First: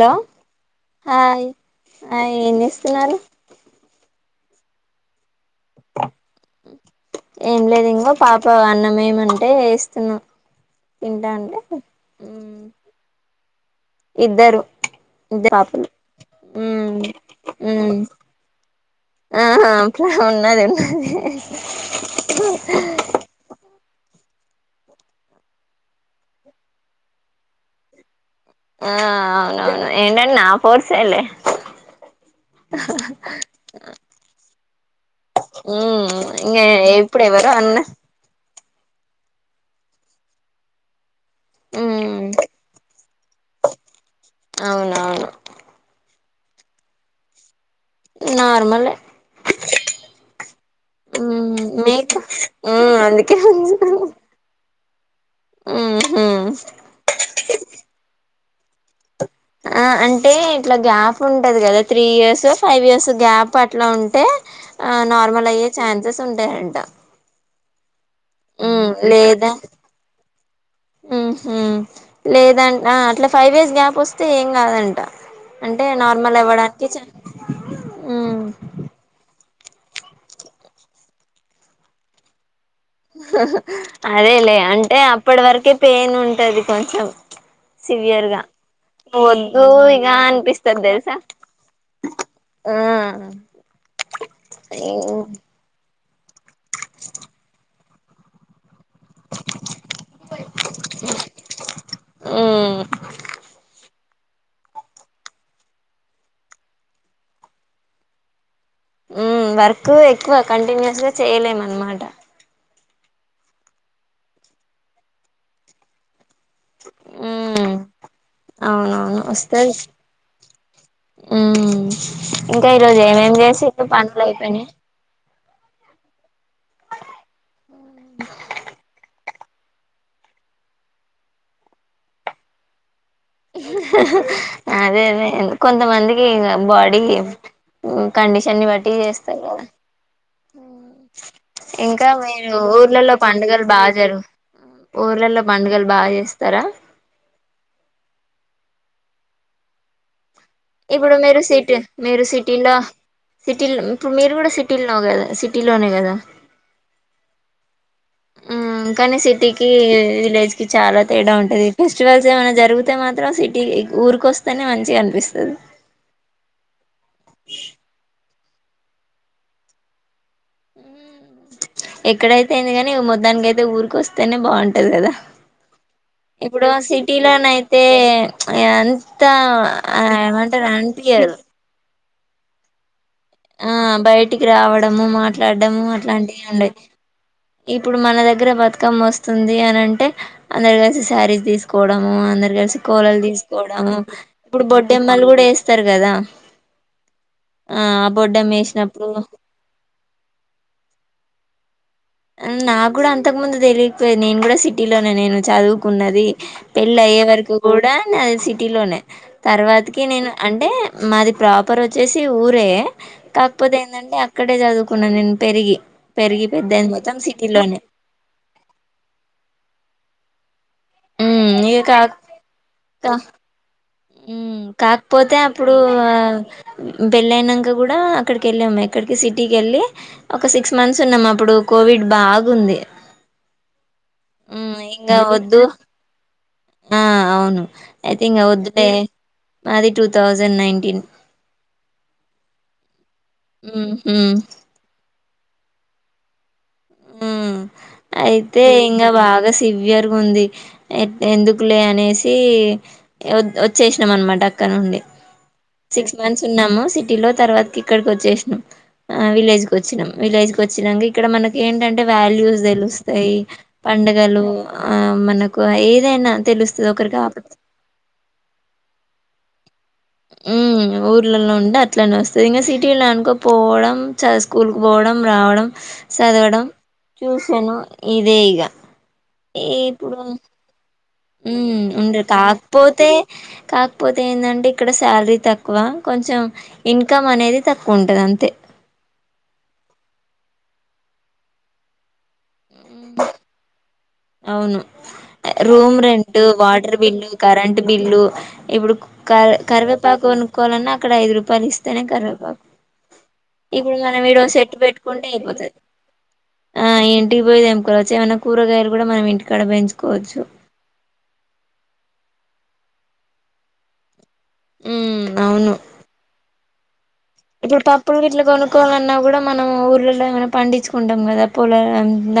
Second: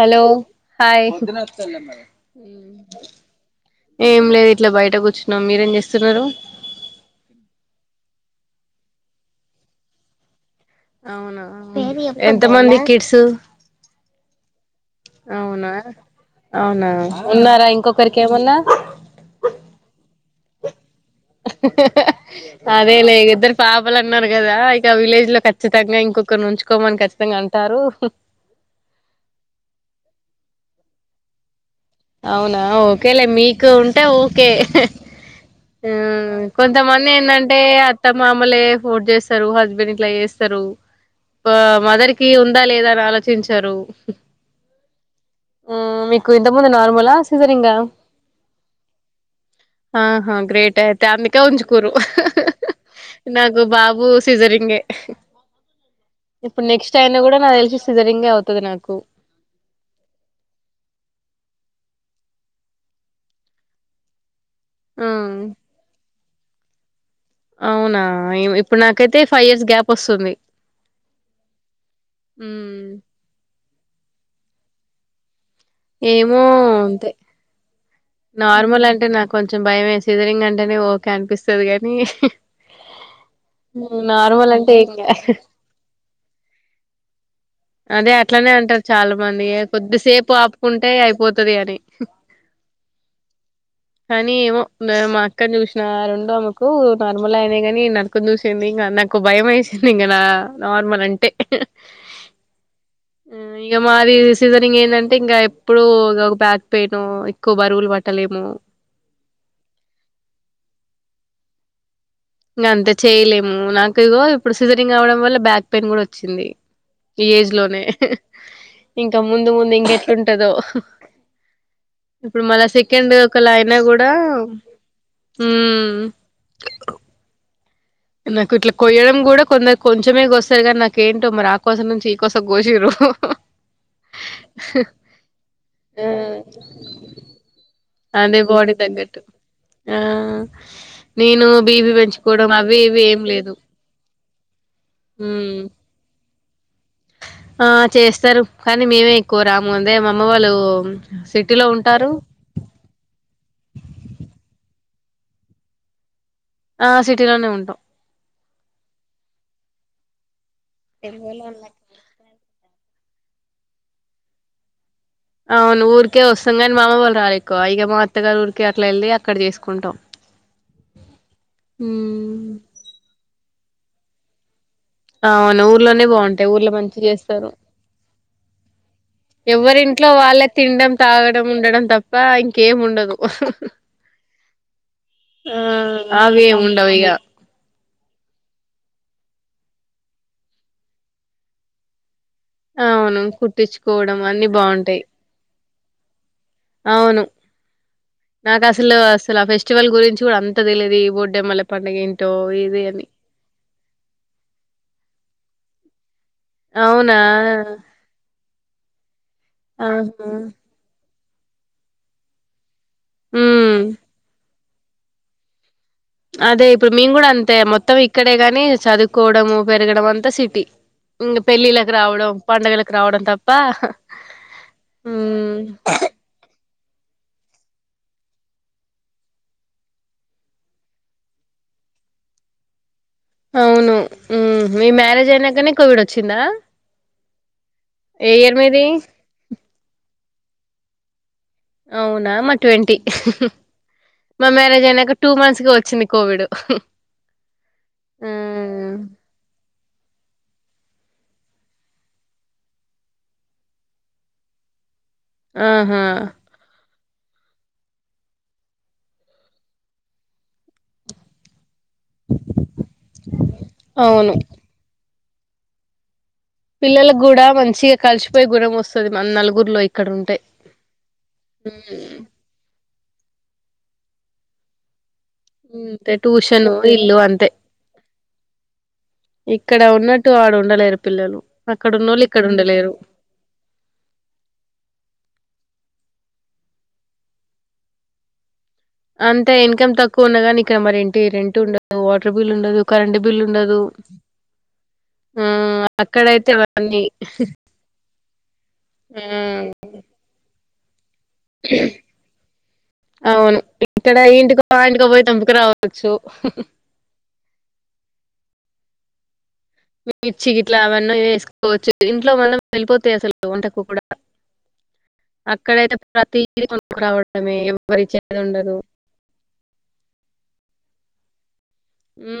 Hello hi ఆ ఏం చేస్తున్నారు ఏ లేదు ఇట్లా బయట కూర్చున్నాం మీరేం చేస్తున్నారు ఏం లేదు ఇంకో పాప అన్నం వేమంటే వేస్తున్నాం అవునా ఎంత మంది కిడ్స్ ఇద్దరు ఇద్దరు అవునా పాపలు అవునా ఉన్నారా మ్మ్ ఇంకొకరికి ఏమన్నా ఉన్నారు ఉ అదే లే ఇద్దరు ఫ్యాబ్ అ అన్నారు కదా ఇక విలేజ్ లో ఖచ్చితంగా ఇంకొకరు ఉంచుకోమని ఖచ్చితంగా అంటారు ఆ అవునవును ఏంటన్న పోర్స అలేే అవునా ఓకేలే మీకు ఉంటే ఓకే మ్మ్ ఇంగ కొంతమంది ఇప్పుడు ఎవరు ఏంటంటే అన్న అత్తమామలే సపోర్ట్ చేస్తారు హస్బెండ్ ఇట్లా చేస్తారు మదర్ మ్మ్ కి ఉందా లేదా అని ఆలోచించారు అవున అవును కొ నార్మలా సీజరింగా నార్మలే ఆహా గ్రేట్ అయితే అందుక మ్మ్ ఉంజుకూరు మీకు మ్మ్ అందుకే నాకు బాబు సిజరింగ్ే మ్మ్ హ్మ్ ఇప్పుడు నెక్స్ట్ అయినా కూడా నా తెలిసి సిజరింగే అవుతుంది ముత్త నాకు ఆ అంటే ఇట్లా గ్యాప్ ఉంటది కదా three years five years gap అట్లా ఉంటే ఆ నార్మల్ అయ చా స్ ఉంటేంట అవునా ఇప్పుడు హ్మ్ నాకైతే ఫైవ్ లేదా ఇయర్స్ గ్యాప్ వస్తుంది హ్మ్ లేదాంట మ్మ్ అట్లా ఫైవ్ ఇయర్స్ గ్యాప్. వస్తే ఏం కాదంట. అంటే నార్మల్ ఏమో ఇవ్వడానికి. అంతే నార్మల్ అంటే నాకు. కొంచం భయం వేసింది రింగ్ అంటేనే ఓకే అనిపిస్తాది కాని. అదేలే అంటే అప్పటి వరకే పెన్ ఉంటాది కొంచం. అదే అట్లానే అంటారు చాలా మంది ఇగ కొద్దిసేపు అనిపిస్తది ఆపుకుంటే తెలుసా అయిపోతుది అని ఆ కానీ ఏమో మా అక్కను చూసిన రెండు ఆమకు నార్మల్ అయిన కానీ నరకొని చూసింది ఇంకా నాకు భయం వేసింది ఇంక నా నార్మల్ అంటే ఉమ్ ఇక మది సీజరింగ్ ఏంటంటే ఇంకా ఎప్పుడ ఇ ఒక బ్యాక్ పెయిన్ ఎక్కువ బరువులు పట్టలేము వర్క్ ఎక్కువ కంటిన్యూస్ గా చేయలేము అనమాట ఇక అంత చేయలేము నాకు ఇదిగో ఇప్పుడు సీజనింగ్ అవడం వల్ల బ్యాక్ పెయిన్ కూడా వచ్చింది ఏజ్ మ్మ్ లోనే ఇంకా అవునవును ముందు ముందు వస్తది ఇంకెట్లుంటందో మ్మ్ ఇప్పుడు మళ ఇంకా ఈరోజు సెకండ్ ఏమేం ఒకలా అయినా చేసిర్రు కూడా పనులు అయిపోయినాయా ఉమ్ నాకు ఇట్లా కొయ్యడం కూడా కొందరు కొంచెమే కోస్తారు కానీ నాకేంటో మరి ఆ కోసం నుంచి ఈ కోసం కోచరు అదే అదే కొంతమందికి బాడీ అదే కండిషన్ ని బాడి బట్టి తగ్గట్టు చేస్తారు కదా ఆ నేను బీపీ ఇంకా పెంచుకోవడం మీరు అవి ఇవి ఊర్లలో ఏం లేదు పండుగలు బాగా జరు ఊర్లలో మ్మ్ పండుగలు బాగా చేస్తరా ఆ చేస్తరు కానీ మేమే ఎక్కువ రాము ఉందే మమ ఇప్పుడు మీరు సిటీ మీరు సిటీలో సిటీ ఇప్పుడు మీరు కూడా సిటీలో వు కదా సిటీలోనే కదా ఆ సిటీలోనే ఉంటాం ఉమ్ కని సిటీకి విలేజ్ కి చాలా తేడా తెలుగులో ఉంటది ఉన్నాక ఫెస్టివల్స్ ఏమైనా జరుగు తే మాత్రం సిటీ ఊరికొస్తేనే మంచిగన్ అవును ఊరికే ఒస్తంగని మామ వాల్లు రారెక్కువ ఈగ మా అత్తగారు ఊర్కి గ అట్ల ఎల్లి అక్కడ చేసుకుంటాం మ్మ్ ఎక్కడైతేంది గని మొద్దానిక అయితే ఊరికొస్తేనే బాగుంట్ ది కదా అవును ఊర్లోనే బాగుంటాయి ఇప్పుడు ఊర్లో ఆ మంచిగా చేస్తారు సిటీలోనయితే అంత ఎవరింట్లో ఏమంటారు అనిపీయదు ప్పా ఇంకేముండదు ఆ బయటికి రావడము ఆ మాట్లాడము అవి అట్లాంటివి ఏం ఉండయి ఉండవు ఇగ ఇప్పుడు మన దగ్గర బతుకమ్మ వస్తుంది అని అంటే అందరు కలిసి శారీస్ తీసుకోవడం అందరు కలిసి అవును కోలలు తీసుకోవడము కుట్టించుకోవడం అన్ని ఇప్పుడు బాగుంటాయి బొడ్డెమ్మలు కూడా ఎస్ స్తరు కదా అవును ఆ బొడ్డెమ్మ నాకు అసలు వేసినప్పుడు అసలు ఆ ఫెస్టివల్ గురించి కూడా అం తెలిదు ఈ బోడ్డెమ్మ ల అ నా కూడా అంతకు ముందు తెలీ ది నేను కూడా సిటీలోనే నేను చదువుకున్నది పెళ్ళి అవునా అయ్యే వరకు కూడా నాది సిటీ లోనే తర్వాతకి ఆహా నేను అంటే మాది ప్రాపర్ ఒచ్చేసి ఊరే కాకపోతే ఉమ్ ఏందంటే అక్కడ డే చదువుకున్న నేను పెరిగి పెరిగి పెద్దయిని మ్ కుడ అంతే మొత్తం ఇక్కడే గాని చదువుకోవడంము పెరగడం అంతా సిట్ టి ఇంగ ఉమ్ ఇక పెళ్ళిళలకు రావడం పండగలకు రావడం తప్ప ఉ కాకపోతే ఉమ్ అప్పుడు పెళ్ళయినంక కూడా అక్కడికి వెళ్ళాము అక్కడికి సిటీకి వెళ్ళి ఒక సిక్స్ మంత్స్ ఉన్నాము అప్పుడు కోవిడ్ బాగుంది అవును మ్మ్ మీ ఇంగ మ్యారేజ్ వద్దు అయినాకనే కోవిడ్ వచ్చిందా ఏ ఇయర్ మీది అంటే మాది టూ తౌసండ్ థౌజండ్ నైన్టీన్ అవున మాది ట్వంటీ మ్మ్ హ్మ్ మా మ్యారేజ్ అయినంక టూ మంత్స్ కి వచ్చింది కోవిడ్ ఉ అయితే హ్మ్ ఇంకా బాగా సివియర్ గా ఉంది ఎందుకులే అనేసి వచ్చేసినాం అనమాట అక్కడ నుండి ఆహా సిక్స్ మంత్స్ ఉన్నాము సి సిటీలో తర్వాత ఇక్కడికి వచ్చేసినం విలేజ్ వచ్చినాం విలేజ్ వచ్చినంక ఇక్కడ మనక ఏంటంటే వాల్యూస్ తెలుస్తాయి అవును పండగలు ఆ మనకు ఏదైనా తెలుస్తుంది ఒకరికి పిల్లలకి ఆప కూడా మంచిగా కలిసిపోయే గుణం వస్తుది మన నలుగు నలుగుర్లో ఉ ఊర్లలో ఉంటే అట్లనే వస్తుంది ఇంకా సిటీలో అనుకో పోవడం చ స్కూల్ కు పోవడం రావడం అంతే చదవడం ట్యూషన్ ఇల్లు అంతే ట్యూషను ఇదే ఇక ఇక్కడ ఇప్పుడు ఉన్నట్టు ఆడ ఉండలేరు పిల్లలు ఉ అక్కడ ఉండ ఉన్నోళ్ళు ఇక్కడ ఉండలేరు కాకపోతే కాకపోతే ఏంటంటే ఇక్కడ శాలరీ తక్కువ కొంచెం ఇన్కమ్ అనేది తక్కువ ఉంటది అంతే అంతే ఇన్కమ్ తక్కువ ఉన్నగాని ఇక్కడ మరి ఇంటి రెంట్ ఉండదు వాటర్ బిల్ ఉండదు కరెంట్ బిల్ ఉండదు అవును హ్మ్ రూమ్ రెంట్ అక్కడైతే వాటర్ అవన్నీ బిల్లు కరెంట్ బిల్లు ఇప్పుడు హ్మ్ కరివేపాకు కొను కొనుక్కోవాలన్న అక్కడ ఐదు రూపాయలు ఇస్తేనే కరవేపాకు అవును ఇప్పుడు ఇక్కడ మనం ఇడో ఇంటికో సెట్టు ఆ ఇంటికో పెట్టుకుంటే పోయి తెంపుకు అయిపోతది రావచ్చు ఆ ఇంటికి పోయి తెంపుకోవచ్చు కూరగాయలు కూడ మనం ఇంటికాడ పెంచుకోవచ్చు మిర్చికి ఇట్లా అవన్నీ వేసుకోవచ్చు ఇంట్లో మనం వెళ్ళిపోతే అసలు వంటకు కూడా ఉమ్ అవును అక్కడయితే ప్రతిదీ కొ ఇప్పుడు పప్పులు ఇట్లా కొనుక్కోవాలన్నా కూడా మనం ఊర్ళలో పండించుకుంటాం కదా పొల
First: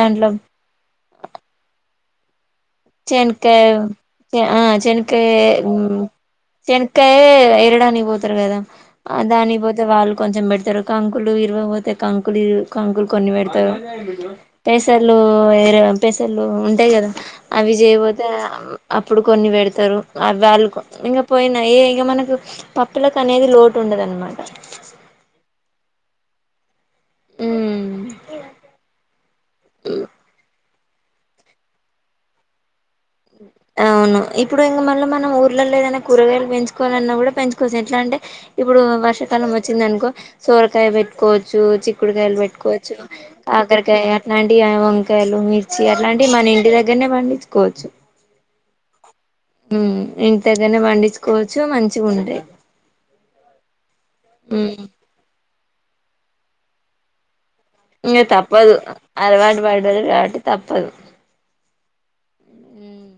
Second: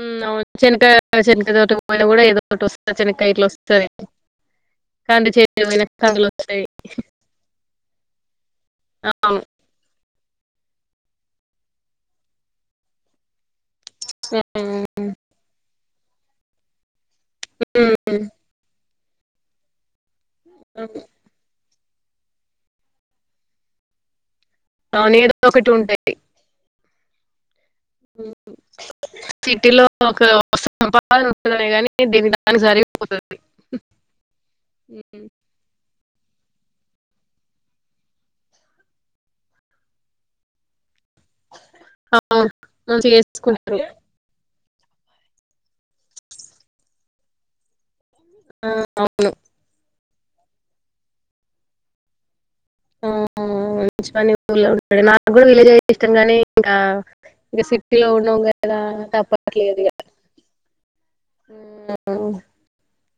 దాంట్లో [unintelligible] మన కూడా ఏద చెన్కాయ ఆ చెన్కాయ కంది చేతి పోయిన కందులు వస్తాయి చెన్కాయ ఏరడానికి పోతారు కదా అవును దానికిపోతే వాళ్ళు కొంచెం పెట్ ఇర కంకులు ఇరువపోతే కంకులు కంకులు కొన్ని పెడతారు ఉమ్, పేసర్లు ఏరడం పేసర్లు ఉంట అంతే కదా అవి జేయపోతే అప్పుడు కొన్ని పెడతారు ఉమ్, [unintelligible] ఇక మనకు పప్పులకు అనేది లోటు ఉండదనమాట అవును ఏదో ఒకటి ఉంటాయి ఉమ్ సిటీలో ఒక సంపాదన ఉంటది గాని దేని దానికి సరి అవును ఇప్పుడు ఇంక మళ్ళ ఉమ్, మనం ఊర్లో లేదైనా కూరగాయలు కోనలన్నా కూడా పెంచుకోవచ్చు ఎట్లా అంటే ఇప్పుడు వర్షాకాలం వచ్చింది అనుకో సోరకాయ పెట్టుకోవచ్చు చిక్కుడుకాయలు అవును పెట్టుకోవచ్చు మంచిగా చేసుకుంటారు కాకరకాయ అ వండి వంకాయలు మిర్చి అట్లాంటివి మన ఇంటి దగ్గరనే పండించుకోవచ్చు. ఆ అవును ఇంటి దగ్గరనే పండించుకోవచ్చు మంచిగా ఉంటాయ్ ఆ మంచి పని ఊర్లో ఉండటమే నాకు ఇదే ఇష్టం కానీ ఇంకా ఇంకా సిటీలో ఇంక ఉన్నాం తప్పదు కదా అలవాటు తప్పట్లేదు. పడ్డారు కాబట్టి తప్పదు ఉమ్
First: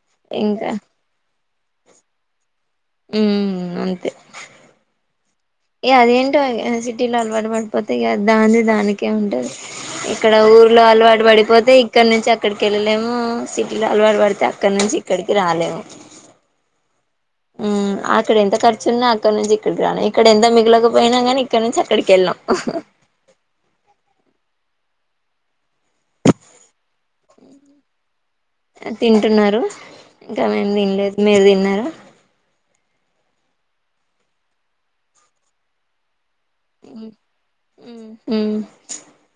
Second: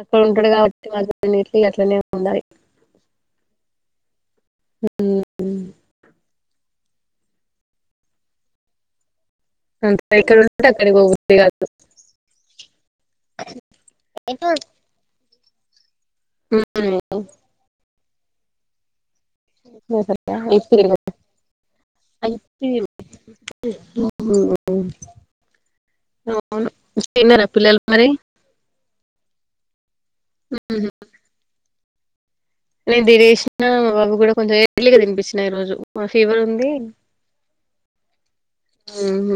అక్కడ ఉంటడు ఇంకా కాబట్టి మా ఇగ అట్లనే ఉండాలి. ఉమ్ అంతే ఉమ్ ఏ అదేంటో అగే సిటీలో అలవాటు కాకపోతే దాన్నిది దానికే ఉంటది అంత ఇక్కడ ఉంటే ఊర్లో అక్కడికి అలవాటు పోబుద్ది కాదు పడిపోతే ఇక్కడ నుంచి అక్కడికి వెళ్ళలేము. సిటీలో అలవాటు పడితే అక్కడ నుంచి ఇక్కడికి రాలేము. ఉమ్ ఉమ్ అక్కడ ఎంత ఖర్చు ఉన్నా ఇక్కడ నుంచి ఇక్కడికి రాల ఇక్కడ ఎంత అసలు ఇప్పుడు మిగిలకపోయినా కానీ ఇక్కడ నుంచి అక్కడికి వెళ్ళాం ఇప్పుడు, ఉమ్, అవును తిన్నారా పిల్లలు మరి తింటున్నారు ఇంకా మేం తినలేదు మీరు తిన్నారా నేను తినేసిన మా బాబు కూడా కొంచెం ఎర్లీగా తినిపిచిన ఈ రోజు మా ఫీవర్ మ్ మ్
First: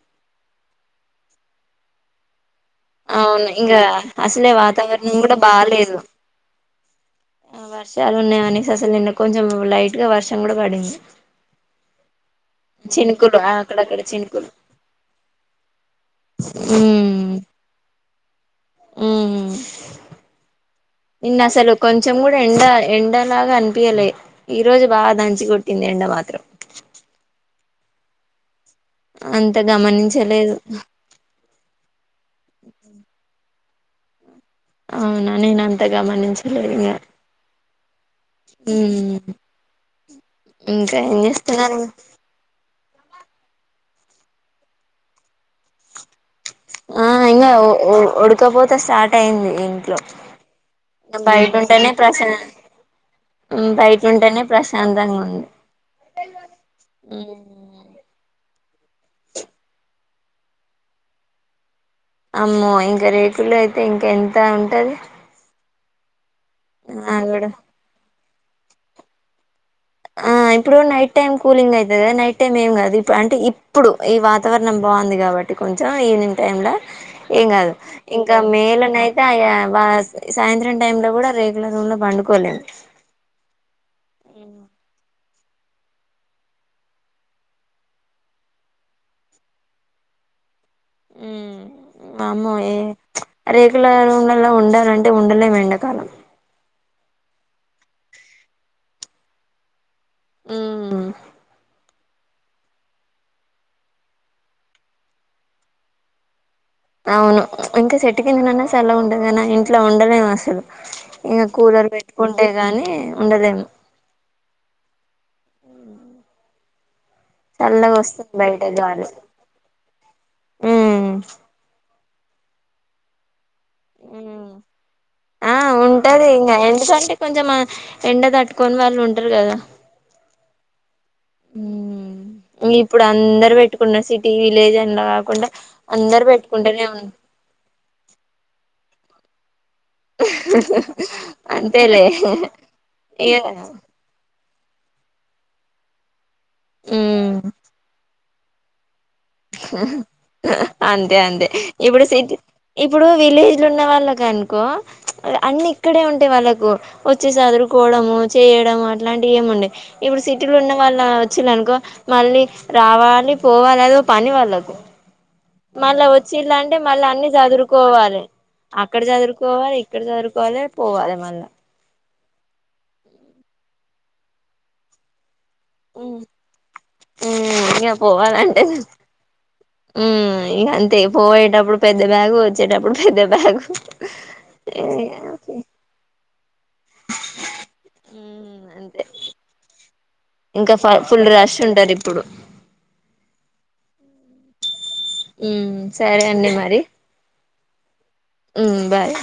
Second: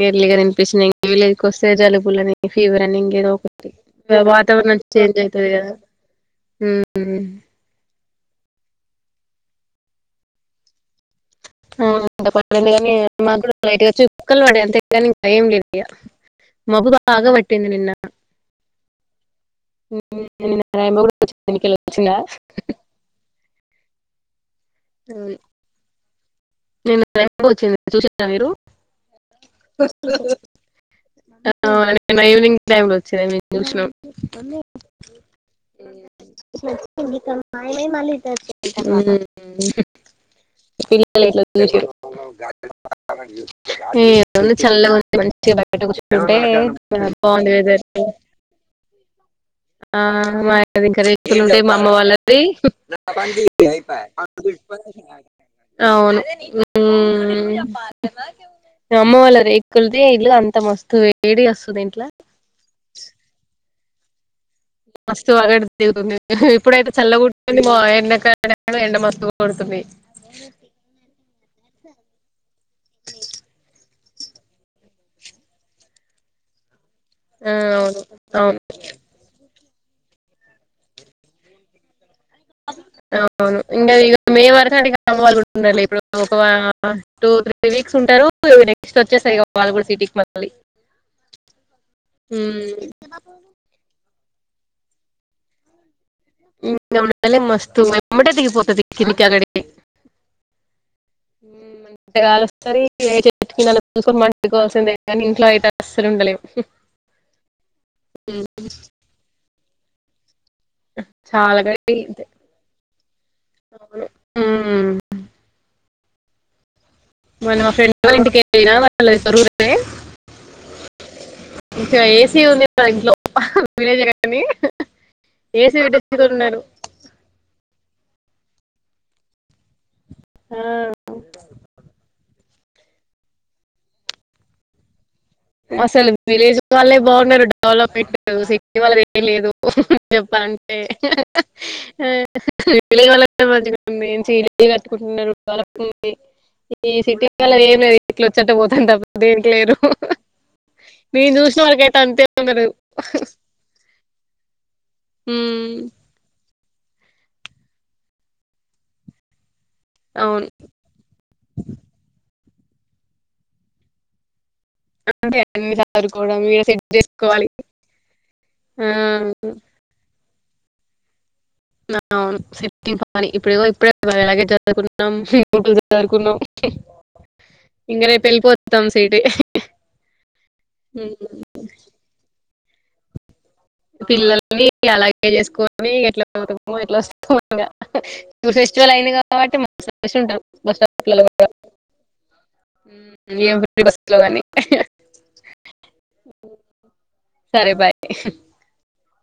ఎర్లిగా ని [unintelligible] వస్తే చాలు పుల్లవి అవును ఇంకా అసలే వాతావరణం చేంజ్ కూడా అవుతుంది కదా బాలేదు అ వర్షలు ఉనాయి అనేసి అసలు నిన్న కొంచెం లైట్ గా వర్షం కూడా పడింది [unintelligible] చినుకులు మాక్కూడ లైట్ గా అక్కడక్కడ చుక్కలు చినుకులు పడ్డయి అంతేకాని ఇంకా ఏం లేదు ఇగ మబ్బు బాగా ఉమ్ పట్టింది నిన్న. ఉమ్ నిన్న రెయిన్బో కూడా నిన్న వచ్చింది అసలు మీకెళ్ళి కొంచెం వచ్చిందా కూడా ఎండ ఎండలాగా అని పియ్యలె ఈ రోజు బాగా దంచి కొట్టింది ఎండ మాత్రం చూసిర్రా మీరు అంత గమనించలేదు ఆనే నిన్న ఈవినింగ్ టైమ్ లో వచ్చినవి దూసినం అవునా నేనంత గమనించచలేదు మే హ్మ్ మ్మ్ హ్మ్ పిల్లల చేస్తున్నారు [unintelligible] [unintelligible] చల్లుగుంది మంచిగ బయట కూచోనుం టే ఆ బాగుంది వెదరు ఉడకపోతే స్టార్ట్ అయింది ఇంట్లో ఆ మా ఇంకా రేకులు బయట ఉంటాయి మా అమ్మ ఉంటేనే ప్రశా వాళ్ళది బయట ఉంటేనే ప్రశాంతంగా ఉంది అవును ఉమ్ హ్మ్. మ అమ్మ వాళ్ల రేక్కుల్ది ఇల్లు అంత మస్తు వేడిగస్తదిం అమ్మో ఇంక రేకులే ఇంకేం అంతా ఉంటది నీల్ ధులే ఇప్పుడు అయితే ఆ చల్లగ కూడా వుంటుంది మా ఎండక్ అడ ఎండ మస్తు కొడుతుంది ఆ ఇప్పుడు నైట్ టైం కూలింగ్ అయితది కదా నైట్ టైమ్ ఏం కాదు ఇప్పుడు అంటే ఇప్పుడు ఈ వాతావరణం బాగుంది కాబట్టి కొంచెం ఈవినింగ్ టైమ్ లో ఏం ఆ కాదు అవును ఇంకా అవును మేలోనైతే అయ ఆ సాయంత్రం టైమ్ లో కూడా రేకుల రూంలో పండు అవును ఇంగ మే వరకు ఉండాలి ఇప్పుడు ఒక టూ త్రీ వీక్స్ ఉంటరు నెక్స్ట్ వచ్చేస్తయ్ వాళ్ళు కూడా సిటీకి మళ్ళీ ఉమ్ వామ్మో ఉమ్, ఏ రేకుల రూమ్లలో ఉండ ఉండాలంటే ఉండలేం ఎండాకాలం మస్తు ఎమ్మటె దిగి పోతది కిందికీ ఆగటికి ఉమ్ ఇమ్ అంటే గాలోస్తది. కిటిలల్లు చూసుకొని పండుకోవాల్సిందే కానీ, ఇంట్లో అయితే అసలు ఉండలేము. అవును ఇంకా ఉమ్, చెట్టుకిందనన్నా సల్లగుంటది కానీ ఇంట్లో ఉంటే ఉండలేం అసలు ఇంకా చాలా కూలర్ గడి పెట్టుకుంటే గాని ఉండలేము అవును ఉమ్, మొన్న మా ఫ్రెండ్ చల్లగా వాల వస్తుంది బయట ఇంటికెళ్ళిన గాలి వాళ్ళు ఇద్దరు అయితే ఉమ్ ఇ ఏసీ ఉంది కదా ఇంట్లో ఉహు విలేజ్ కానీ ఆ ఏసిలో అయితే ఉంటది ఇంకా ఉండరు ఎందుకంటే కొంచెం ఎండ తట్టుకొని వాళ్ళు ఉంటరు కదా ఆ ఇప్పుడు అందరు పెట్టుకున్న సిటీ విలేజ్ అలాగా అసలు విలేజ్ వాళ్లే బాగున్నారు డెవలప్మెంట్ చూసేకి ఇవాళది ఏం లేదు చెప్పాలంటే అంతేలే విలేజ్ వాళ్లదే మంచిగ ఉంది ఇల్లు కట్టుకుంటున్నారు వాళ్లకు ఈ సిటీ ఇ వాళ్ళది ఏమున్నది ఇట్లొచ్చేటప్పుడు అంతబా దేనికిలేరు అంతే అంతే ఇప్పుడు సిటీ ఉన్నారు ఇప్పుడు విలేజ్ ఉన్న వాళ్ళ గన్కో అన్ని ఉమ్, ఇక్కడే ఉంటాయి వాళ్ళకు వచ్చి చదురుకోవడము చేయడము అట్లాంటివి ఏముండే ఇప్పుడు అవును సిటీలు ఉన్న వాళ్ళు వచ్చిరనుకో మళ్ళీ రావాలి పోవగాదు పని వాళ్ళకు అంటే అన్ని మళ్ళా చదువుకోవడం వీడ వచ్చిందంటే సెట్ మళ్ళా అన్ని చేసుకోవాలి చదురుకోవాలి ఆ, అక్కడ చదురుకోవాలి ఇక్కడ చదురుకోవాలి పోవాల మళ్ళ అవును ఇప్పుడే వో ఇప్పుడే ఇలాగే చేదం అనుకున్నాం జరుకున్నాం ఇక ఇంక రేపు పోవాలంటే వెళ్ళిపోతాం సీటి ఇప్పుడు పెద్ద బ్యాగ్ పిల్లల్ని అలాగే చేసుకొని ఎట్ల అ ట్లా ఉమ్ ఫస్టివల్ అంతే అయింది కాబట్టి ఇంకా ఫుల్ రష్ ఉంటారు ఇప్పుడు ఫ్రీ బస్ లో కాని హ్మ్ సరే అండి మరి సరే బాయ్ హ్మ్ బాయ్